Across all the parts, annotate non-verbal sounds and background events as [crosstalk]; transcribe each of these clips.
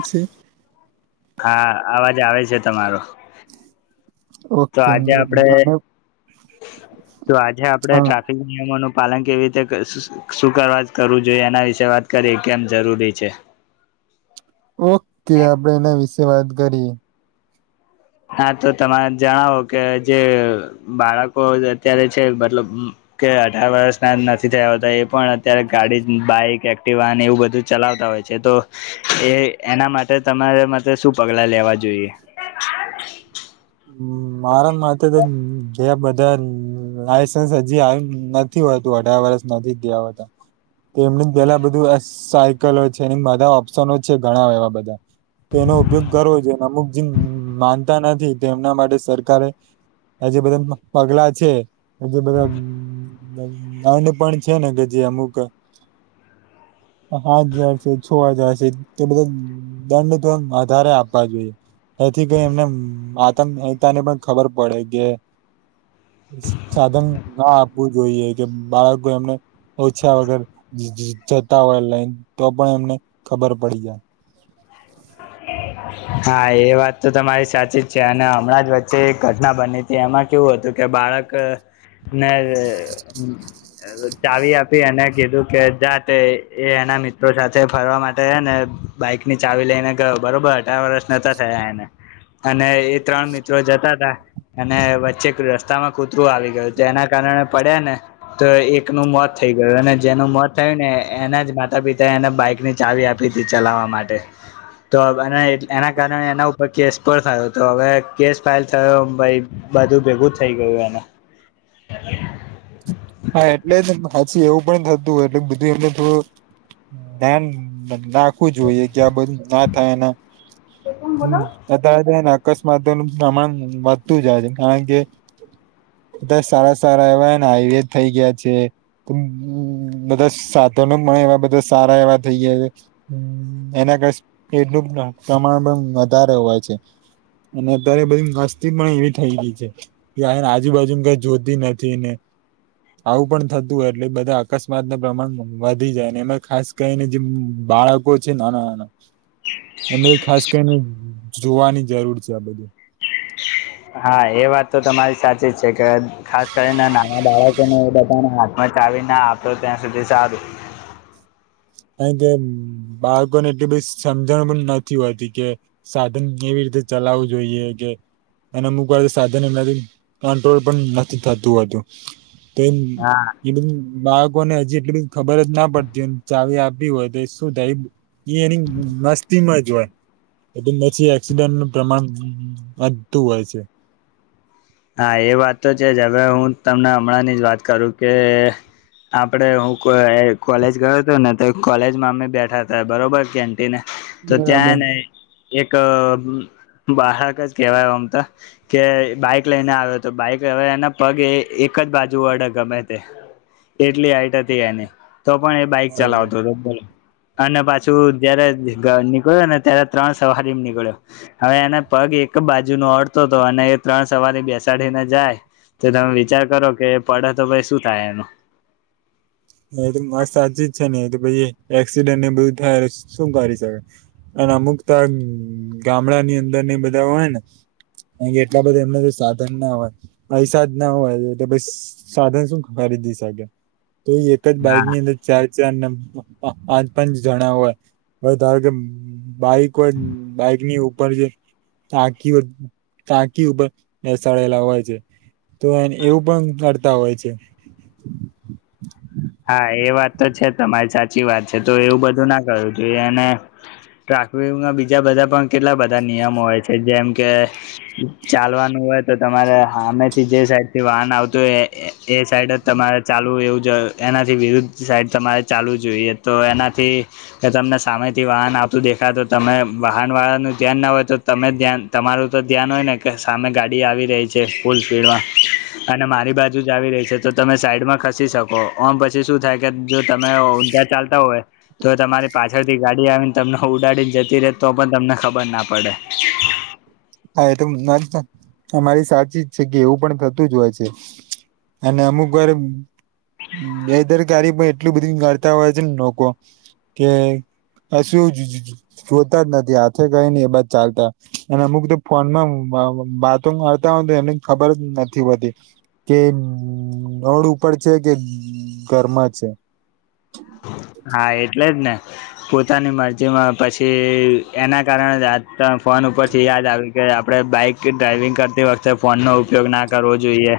આશરે હા અવાજ આવે છે તમારો તો ઓકે આજે આપડે મને- હા તો આજે આપડે નિયમો નો પાલન કેવી રીતે કરશુ શું કરવા કરવું જોયે એના વિષે વાત કરીયે કેમ જરૂરી છે. ઓકે આપડે એના વિશે વાત કરીએ. હા તો તમે જણાવો કે જે બાળકો અત્યારે છે મતલબ કે અઢાર વર્ષ ના નથી થયાતા એ પણ અત્યારે ગાડી બાઈક એક્તિવા વાન એવું બધું ચલાવતા હોય છે. જે તો એ એના માટે તમારે માટે શું પગલાં લેવા જોઈએ? [inaudible] હ મારા માટે તો જે બધા લાયસન્સ હજી આવ નથી હોતું અઢાર વરષ નથી થીયા હોતા. તો એમની પેલા બધું સાયકલો છે એ બધા ઓપ્શનો છે ઘણાય એવા બધા. તેનો ઉપયોગ કરવો જોઈ. અમુક જે માનતા નથી તેમના માટે સરકારે આ જે બધા પગલા છે જે બધા અન્ન પણ છે ને છે અમુક હાથ હજાર છે છો હજાર છે એ બધા દંડ તો વધધારે આપવા જોઈએ એથી કઈ એમને ત તને પણ ખબર પડે કે સાધન ના આપવું જોઈએ કે બાળકો એમને પૂછ્યા વગર જતા હોય લઈન તો પણ એમને ખબર પડી જાય. હા એ વાત તો તમારી સાચી જ છે અને હમણાં જ વચ્ચે એક ઘટના બની હતી એમાં કેવું હતું કે બાળક ક ના હેલો ચાવી આપી અનેને કીધું કે જાતે એ એના મિત્રો સાથે ફરવા માટે ને બાઈક ની ચાવી લઈને ગયો બરોબર અઢાર વર્ષ નોતા થયા એને. અને એ ત્રણ મિત્રો જતા હતા. અને વચ્ચે રસ્તામાં કૂતરું આવી ગયું તો એના કારણે પડ્યા ને તો એકનું મોત થઈ ગયું અને જેનું મોત થયું ને એના જ માતા પિતા એને બાઈકની ચાવી આપી હતી ચલાવવા માટે તો એના કારણે એના ઉપર કેસ પણ થયો હતો હવે કેસ ફાઇલ થયો ભાઈ બધું ભેગું થઇ ગયું એને હા એટલે જ હછી એવું પણ થતું હોય એટલે બધું એમને થોડું ધ્યાન રાખવું જોઈએ કે આ બધું ના થાય એના હમ. અ્તયારે એને અકસ્માતો નું પ્રમાણ વધતું જાય છે કારણ કે બધ સારા સારા એવા ને હાઈવે થઇ ગયા છે. બધા સાધનો પણ એવા બધા સારા એવા થઈ ગયા છે. હમ એના કરેડનું પ્રમાણ પણ વધારે હોય છે. અને અત્યારે બધી મસ્તી પણ એવી થઈ ગઈ છે. કે એને આજુબાજુ કઈ જોતી નથી ને. આવું પણ થતું હોય એટલે બધા અકસ્માત ના પ્રમાણ વધી જાય એમાં ખાસ કરીને જે બાળક લોકો છે નાના નાના એમને ખાસ કરીને જોવાની જરૂર છે આ બધું. હા એ વાત તો તમારી સાચી જ છે કે ખાસ કરીને નાના બાળકોને બધા પણ હાથમાં ચાવી ના આપતો ત્યાં સુધી સારું. કાર કે બાળકો ને એટલી બધી સમજણ પણ નથી હોતી કે. સાધન કેવી રીતે ચલાવવું જોઈએ કે અને અમુક વાર સાધન એમનાથી કંટ્રોલ પણ નથી થતું હોતું. તો એમ હા એટધ બાળકોને હજી એટલી બધી ખબર જ ના પડતી હોય. ચાવી આપી હોય તો શું થાય એ એની મસ્તીમાં જ હોય. એટલે નથી એક્સિડન્ટ નું પ્રમાણ વધતું હોય છે. હા એ વાત તો છે જ હવે હું તમને હમણાં ની જ વાત કરું કે આપડે હું કો કોલેજ ગયો હતો ને તો કોલેજમાં અમે બેઠા હતા બરોબર કે ને તો બરાબર. ત્યાં ને એક બાળક જ કેહેવાય ઓમ તો કે બાઈક લઈને આવ્યો હતો બાઈક હવે એના પગ એક જ બાજુ વડે ગમે તે. એટલી હાઇટ હતી એને તો પણ એ બાઈક બરાબર ચલાવતો હતો બોલ. અને પાછું જયારે નીકળ્યો ને ત્યારે ત્રણ સવારી નીકળ્યો. હવે એને પગ એક બાજુ નો અડતો હતો અને એ ત્રણ સવારી બેસાડીને જાય તો તમે વિચાર કરો કે પડે તો ભાઈ શું થાય એનું. એ તો માત સાચી જ છે ને તો પછ એક્સિડેન્ટ ને બધું થાય શું કરી શકે. અને અમુક ત ગામડા ની અંદર ને બધા હોય ને. કા કે એટલા બધા એમને સાધન ના હોય પૈસા જ ના હોય એટલે પ. સાધન શું કરી દિ શકે તો એ એકજ બાઈક ની અંદર. ચાર ચાર ને પાંચ પાંચ જણા હોય હવે ધારો કે. બાઈક હોય બાઈક ની ઉપર જે. ટાંકી ઉ ટાંકી ઉપર બેસાડેલા હોય છે. તો એવું પણ કરતા હોય છે. હમ. [unintelligible] હા એ વાત તો છે તમારી સાચી વાત છે તો એવું બધું ના કરું તું એને. ટ્રાફિકના બીજા બધા પણ કેટલા બધા નિયમો હોય છે જેમ કે. ચાલવાનું હોય તો તમારે હામેથી જે સાઈડ થી વાહન આવતું હોય એ સાઈડ જ. તમારે ચાલવું એવું જ એનાથી વિરુદ્ધ સાઈડ તમારે ચાલવું જોઈએ તો એનાથી. કે તમને સામેથી વાહન આવતુ દેખાય તો તમે વાહન વાળા નું ધ્યાન ના હોય તો. તમે ધ્યાન તમારું તો ધ્યાન હોય ને કે સામે ગાડી આવી રહી છે ફૂલ સ્પીડમાં. અને મારી બાજુ જ આવી રહી છે તો તમે સાઈડમાં ખસી શકો. ઓમ પછી શું થાય કે જો તમે ઊંધા ચાલતા હોય. તો તમારી પાછળથી ગાડી આવીને તમને ઉડાડીને જતી રહે તો પણ તમને ખબર ના પડે. હા એ તો વાત સાચી તમારી સાચી જ છે કે એવું પણ થતું જ હોય છે. અને અમુક વાર. બેદરકારી પ એટલી બધી કડતા હોય છે ને લોકો કે... અ સુ જુજુ જોતા જ નથી હાથે કઈ ન એ બા ચાલતા અને અમુક તો ફોનમા હુ [unintelligible] વળતા એને ખબર જ નથી વધી. કે રોડ ઉપર છે કે ઘરમાં છે. હા એટલે જ ને પોતાની મરજીમાં પછી એના કારણે. ત ફોન ઉપર થી યાદ આવી. કે આપડણે બાઈક ડ્રાઈવિંગ કરતી વખતે ફોન નો ઉપયોગ ના કરવો જોઈએ.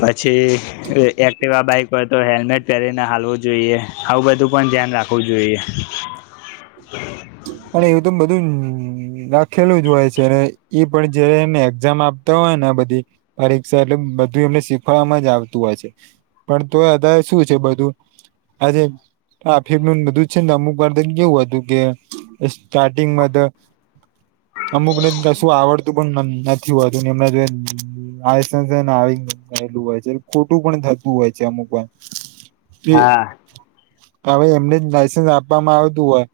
પછી એક્ટિવા બાઈક પર તો હેલ્મેટ પહેરીને હાલવું જોઈએ. આવુ બધુ પણ ધ્યાન રાખવુ જોઈએ. પણ એવુ તો બધુ ઊઊ... નખેલું જ હોય છે ઈ પણ જે એને એક્ઝામ આપતા હોય ને આ બધી. પરીક્ષા એટલે બધુ એમને સીખવવામા જ આવતું હોય છે. પણ તો અદય શુ છે બધું. હજે આફેબનુ ન બધુ જ છે ને અમુક વર્દન કેવુ તું કે.. સ્ટાટિંગ મા ત અમુકને કશું આવડતુ તું પણ નમ નથી હોતું. [inaudible] આસસને આવી ગયેલુ હોય છે ખોટું પણ થતુ હોય છે અમુક વાર. તે હા હવે એમને જ લાઈસન્સ આપવામા આવતુ હોય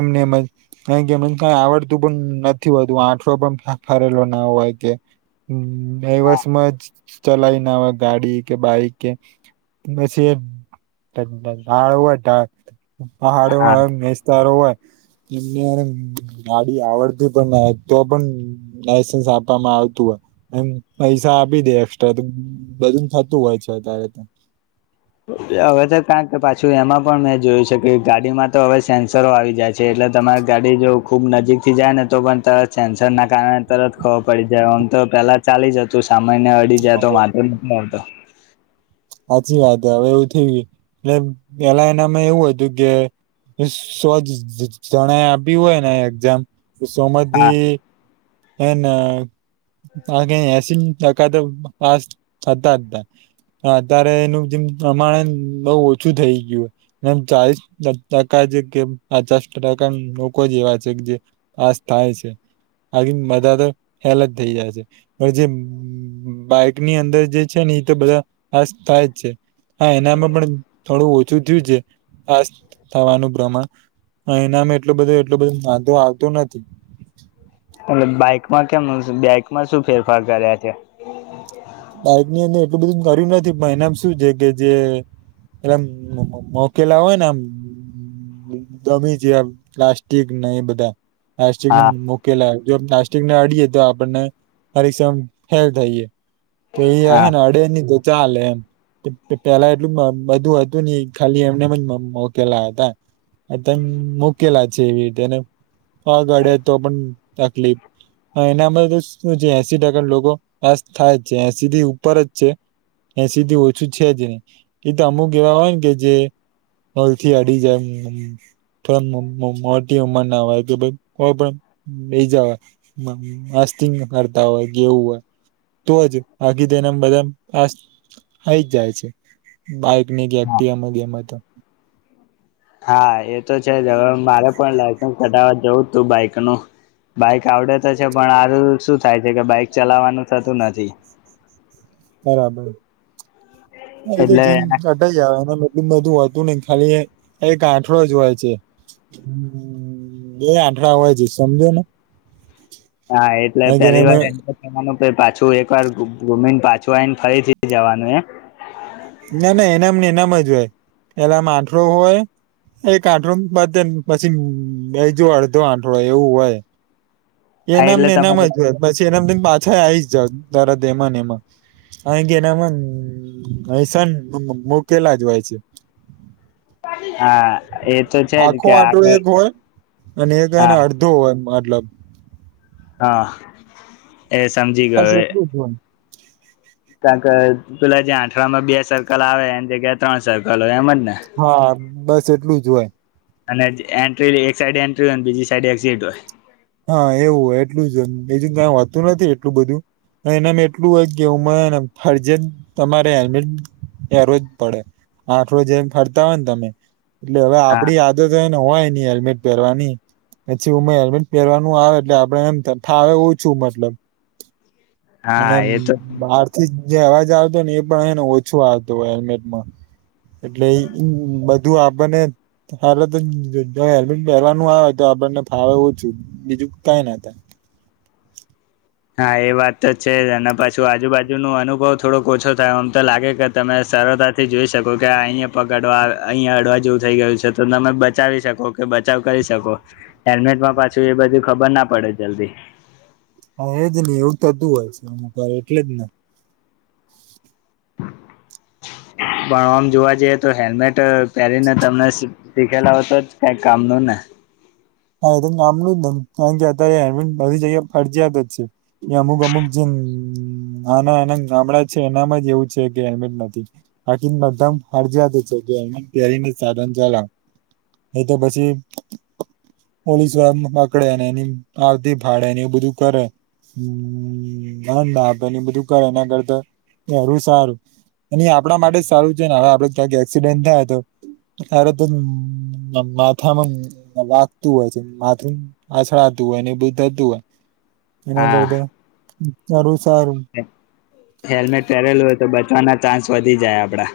એમને એમજ. કઈ કે મન કઈ આવડતુ પણ નથી હોતુ આઠળો પણ ફાફરેલો ના હોય કે. હમ ડાઈવસમાં જ ચલાય ના હોય ગાડી કે બાઈક કે. પછી એ. [unintelligible] પહાડો હા હોય મેસ્તારો હોય. [inaudible] ગાડી આવડતી પણ ન હોય, તો પણ. લાયસન્સ આપમા આવતુ હોય. એમ પૈસા આપી દે એક્સ્ટ્રા તો બધુ થતુ હોય છે ત્યારે ત. અવે તો તા કે પાછુ એમાં પણ મે જોયુ છે કે ગાડીમા તો હવે સેન્સરો આવી જાય. છે એટલે તમાયે ગાડી જો ખુબ નજીકથી જાય ને ત પણ તરત સેન્સરના કારણે તરત ખ પડી જાય મ તો પેલા ચાલી જ હતુ સામાન્ય અડી જાય તો વાંધો હાચી વાત હવે એવુ થઈ ગયુ એલે પેલા એનામા એવુ તુ કે, સો જઝણે આપ્યું હોય ને એક્ઝામ ત હા સોમાથી હેને આ [unintelligible] એસી ટકા ત પાસ થતા તા. હા અત્યારે એનુ જેમ પ્રમાણે બઉ ઓછુ થઇ ગીયુ. એમ ચાલીસ ટકા જ કે પચાસ ટકા લોકો જ એવા છે, જે.. આસ થાય છે. આકીન બધા તો હેલ જ થઈ જાય છે પણ જે બાઈક ની અંદર જે છે ને ઈ તો બધા આ થાય જ છે. હા એનામા પણ થોડુ ઓછુ થીયું છે આસ થવાનુ પ્રમાણ. હ એનામા એટલુ બધુ એટલુ બધું વાંધો આવતુ નથી. એટ બાઈકમા કેમ બાઈકમા શું ફેરફાર કર્યા છે? બાઈક ની અંદર એટલુ બધું કર્યું નથી પણ એનામ શું છે કે જે એલેમ મોકેલા હોયને આમ દમી જેમ પ્લાસ્ટિક ને એ બધા પ્લાસ્ટિક હા મુ કેલા જો પ્લાસ્ટિકને અડીએે તો આપણને હરીક્ષમ હેલ થઈએ. તો ઈ હા અહેને અડે ની તો ચાલે એમ. પેલા એટલુ મબધું હતુ ની ખાલી એમને એમ મોકેલા હતા એમ આ તમે મોકેલા છે એવી રીતેને પગ અડે તો પણ.. તકલીફ એનામા સ જે એસી ટકા લોકો પાસ થાય. જે સીધી ઉપર જ છે. એસી થી ઓછુ છે જ ની એ તો અમુક એવા હોય ને કે જે હલ થી આડી જાયમમ.. પણ મોટી ઉંમર ના હોય કે ભાઈ કોઈ પણ બે જવાય મસ્તીંગ કરતા હોય ગેવું હોય. તો જ ભાગી દેનેમ બધા આ હઈ જ જાય છે. બાઈક ની હા ગેઈટમ ગમ તો. હા એ તો છે જ હવે મારે પણ લાયસન્સ કઢાવા જવુ તું બાઈક નું. બાઈક આવડે તો છે પણ આારું શું થાય છે કે બાઈક ચલાવવાનુ થતું નથી. બરાબર. એ તો એટલે જીન [unintelligible] ધું બધું હોતુ ની ખાલી એક આઠડો જ હોય છે. મ્મ બે આઠડા વાય છે. સમજો ને હા. એટલે પેલી વાર એનામાં એ જનું પાછું એક વાર ગુમીને પાછું આવીઈને ફરીથી જવાનું એમ. ના ના એનામને એનામ જ હોય. પેલામાં આઠરો હોય. એક આંઠડો બધ પછી બે જો અડધો આંઠડો એવું હોય. હા એનામને એટલે એનામ તમારે જ હોત પછી એના પાછા આવી જ જ તર દ એમાં ને એમાં. અહી કેનામ અસ મોકેલા જ હોય છે. હ. આખો આટલો એક હોય અને એકને હા અડધો હોય મતલબ. હા. એ સમજી ગયો. ય. કારણ કે પેલા જ્યાં આઠરામાં બે સર્કલ આવે એની જગ્યા ત્રણ સર્કલ હોય એમ જને. હા. બસ એટલું જ હોય. અને એન્ટ્રી એક સાઈડ એન્ટ્રી હોય બીજી સાઈડ એક્ઝિટ હોય. હા એવું એટલું જ બીજું ક વાતું નથી એટલું બધું. એના એટલું હોય કે હ ફજ તમારે હેલ્મેટ ત રોજ પડે આઠ રોજ એમ ફરતા હોય ને તમે. એટલે હવે હા આપડી આદતને હોય ની હેલ્મેટ પહેરવાની. પછી હું હેલ્મેટ પહેરવાનું આવે એટલે આપડે એમ થાવ ઓછું મતલબ. અને હા એ તો બહાર થી જે અવાજ આવતો ને એ પણ હ ને ઓછો આવતો હેલ્મેટમાં એટલે બધ. બું આપણને હલે તો જો હેલ્મેટ પહેરવાનું આવે તો આપણને ફાવે એવું બીજું કઈ નાતા. હા એ વાત તો છે જ અને પછું આજુબાજુ ન અનુભવ થોડોક ઓછો થાય. આમ તો લાગે કે તમે સરળતાથી જોઈ શકો કે અહીંયા પકડવા અહીંયા હડવા જેવું થઈ ગયું છે તો તમે બચાવી શકો કે. તો બચાવ કરી શકો. હેલ્મેટમાં પાછું એ બધું ખબર ના પડે જલ્દી. હા એજ નહી એવું થતું હોય છે. એમકર એટલે જ ન પણ આમ જોવા જઈએ તો હેલ્મેટ પહેરીને તમને શીખાયલા હોતો જ કઈ કામ ન ના. હા એ તો નામનું જ ક કે અત્યારે બધી જગ્યા ફરજીયાત જ છે. એ અમુક અમુક જે આના આના ગામડા છે એનામાં જ એવું છે કે હેમેટ નથી. હાકીદમ હર જતો પરી સાધન ચલા એ તો પછી. પોલીસ વાળા પકડે, ને એની આરતી ભાડે ને એવું બધું કરે. હમંદેને બધું કરે એના કરતા એારું સારું. એ આપણા માટે જ સારું છે ને હવે આપડે ક્યાંક એક્સિડેન્ટ થાય તો આારદ માથ મમ વા હોય છે માથું આછળતું હોય ને એ બધું થતું હોય એના હા કર. સારું સારું. હેલ્મેટ પહેરેલું હોય તો બચવાના ચાન્સ વધી જાય આપડા.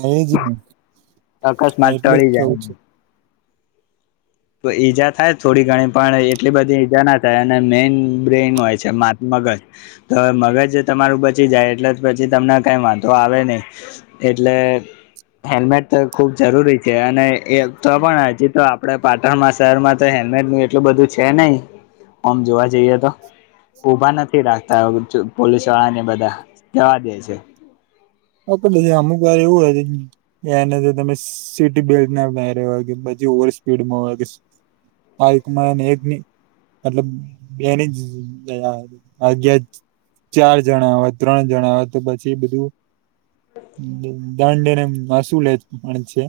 હા એ જ ને અકસ્માત એટલે જ ટળી થવું છે. જાય તો ઈજા થાય થોડી ઘણી પણ એટલી બધી ઈજા ના થાય અને મેઈન બ્રેઇન હોય છે. માત્ મગજ તો મગજ તમારું બચી જાય એટલે પછી તમને કઈ વાંધો આવે નહી. એટલે હેલ્મેટ ખુબ જરૂરી છે અને એ તો પણ હજી તો આપડે પાટણમાં શહેરમાં તો હેલ્મેટ નું એટલું બધું છે નહી ઓમ જોવા જઈએ તો. ઉભા નથી રાખતા પોલીસ વાળાને બધા જવા દે છે. હટ અમુક વાર એવું હો. તને તો તમે સીટ બેલ્ટ ના બરે્યા હોય કે પછી ઓવર સ્પીડમાં હોય કે માયકુમાર હગ્ની. મતલબ બેની જ આગ્યા જ. ચાર જણા હો ત્રણ જણા હોય તો પછી બધું દાંડેને એ હસુ લે પણ છે.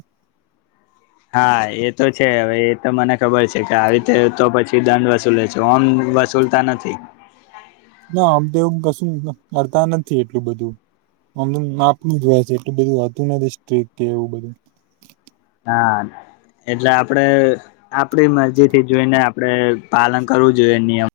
હા એ તો છે હવે એ તો મને ખબર છે કે આવી રીતે તો પછી દંડ વસૂલે છે ઓમ વસૂલ તા નથી. ના આમ તો એવું કશું કરતા નથી એટલું બધું. આમ નાપું જ હોય છે એટલું બધુંતું નથી સ્ટ્રીક કે એવું બધું. હા ને. એટલે આપડે આપડી મરજી થી જોઈને આપણે પાલન કરવું જોઈએ નિયમ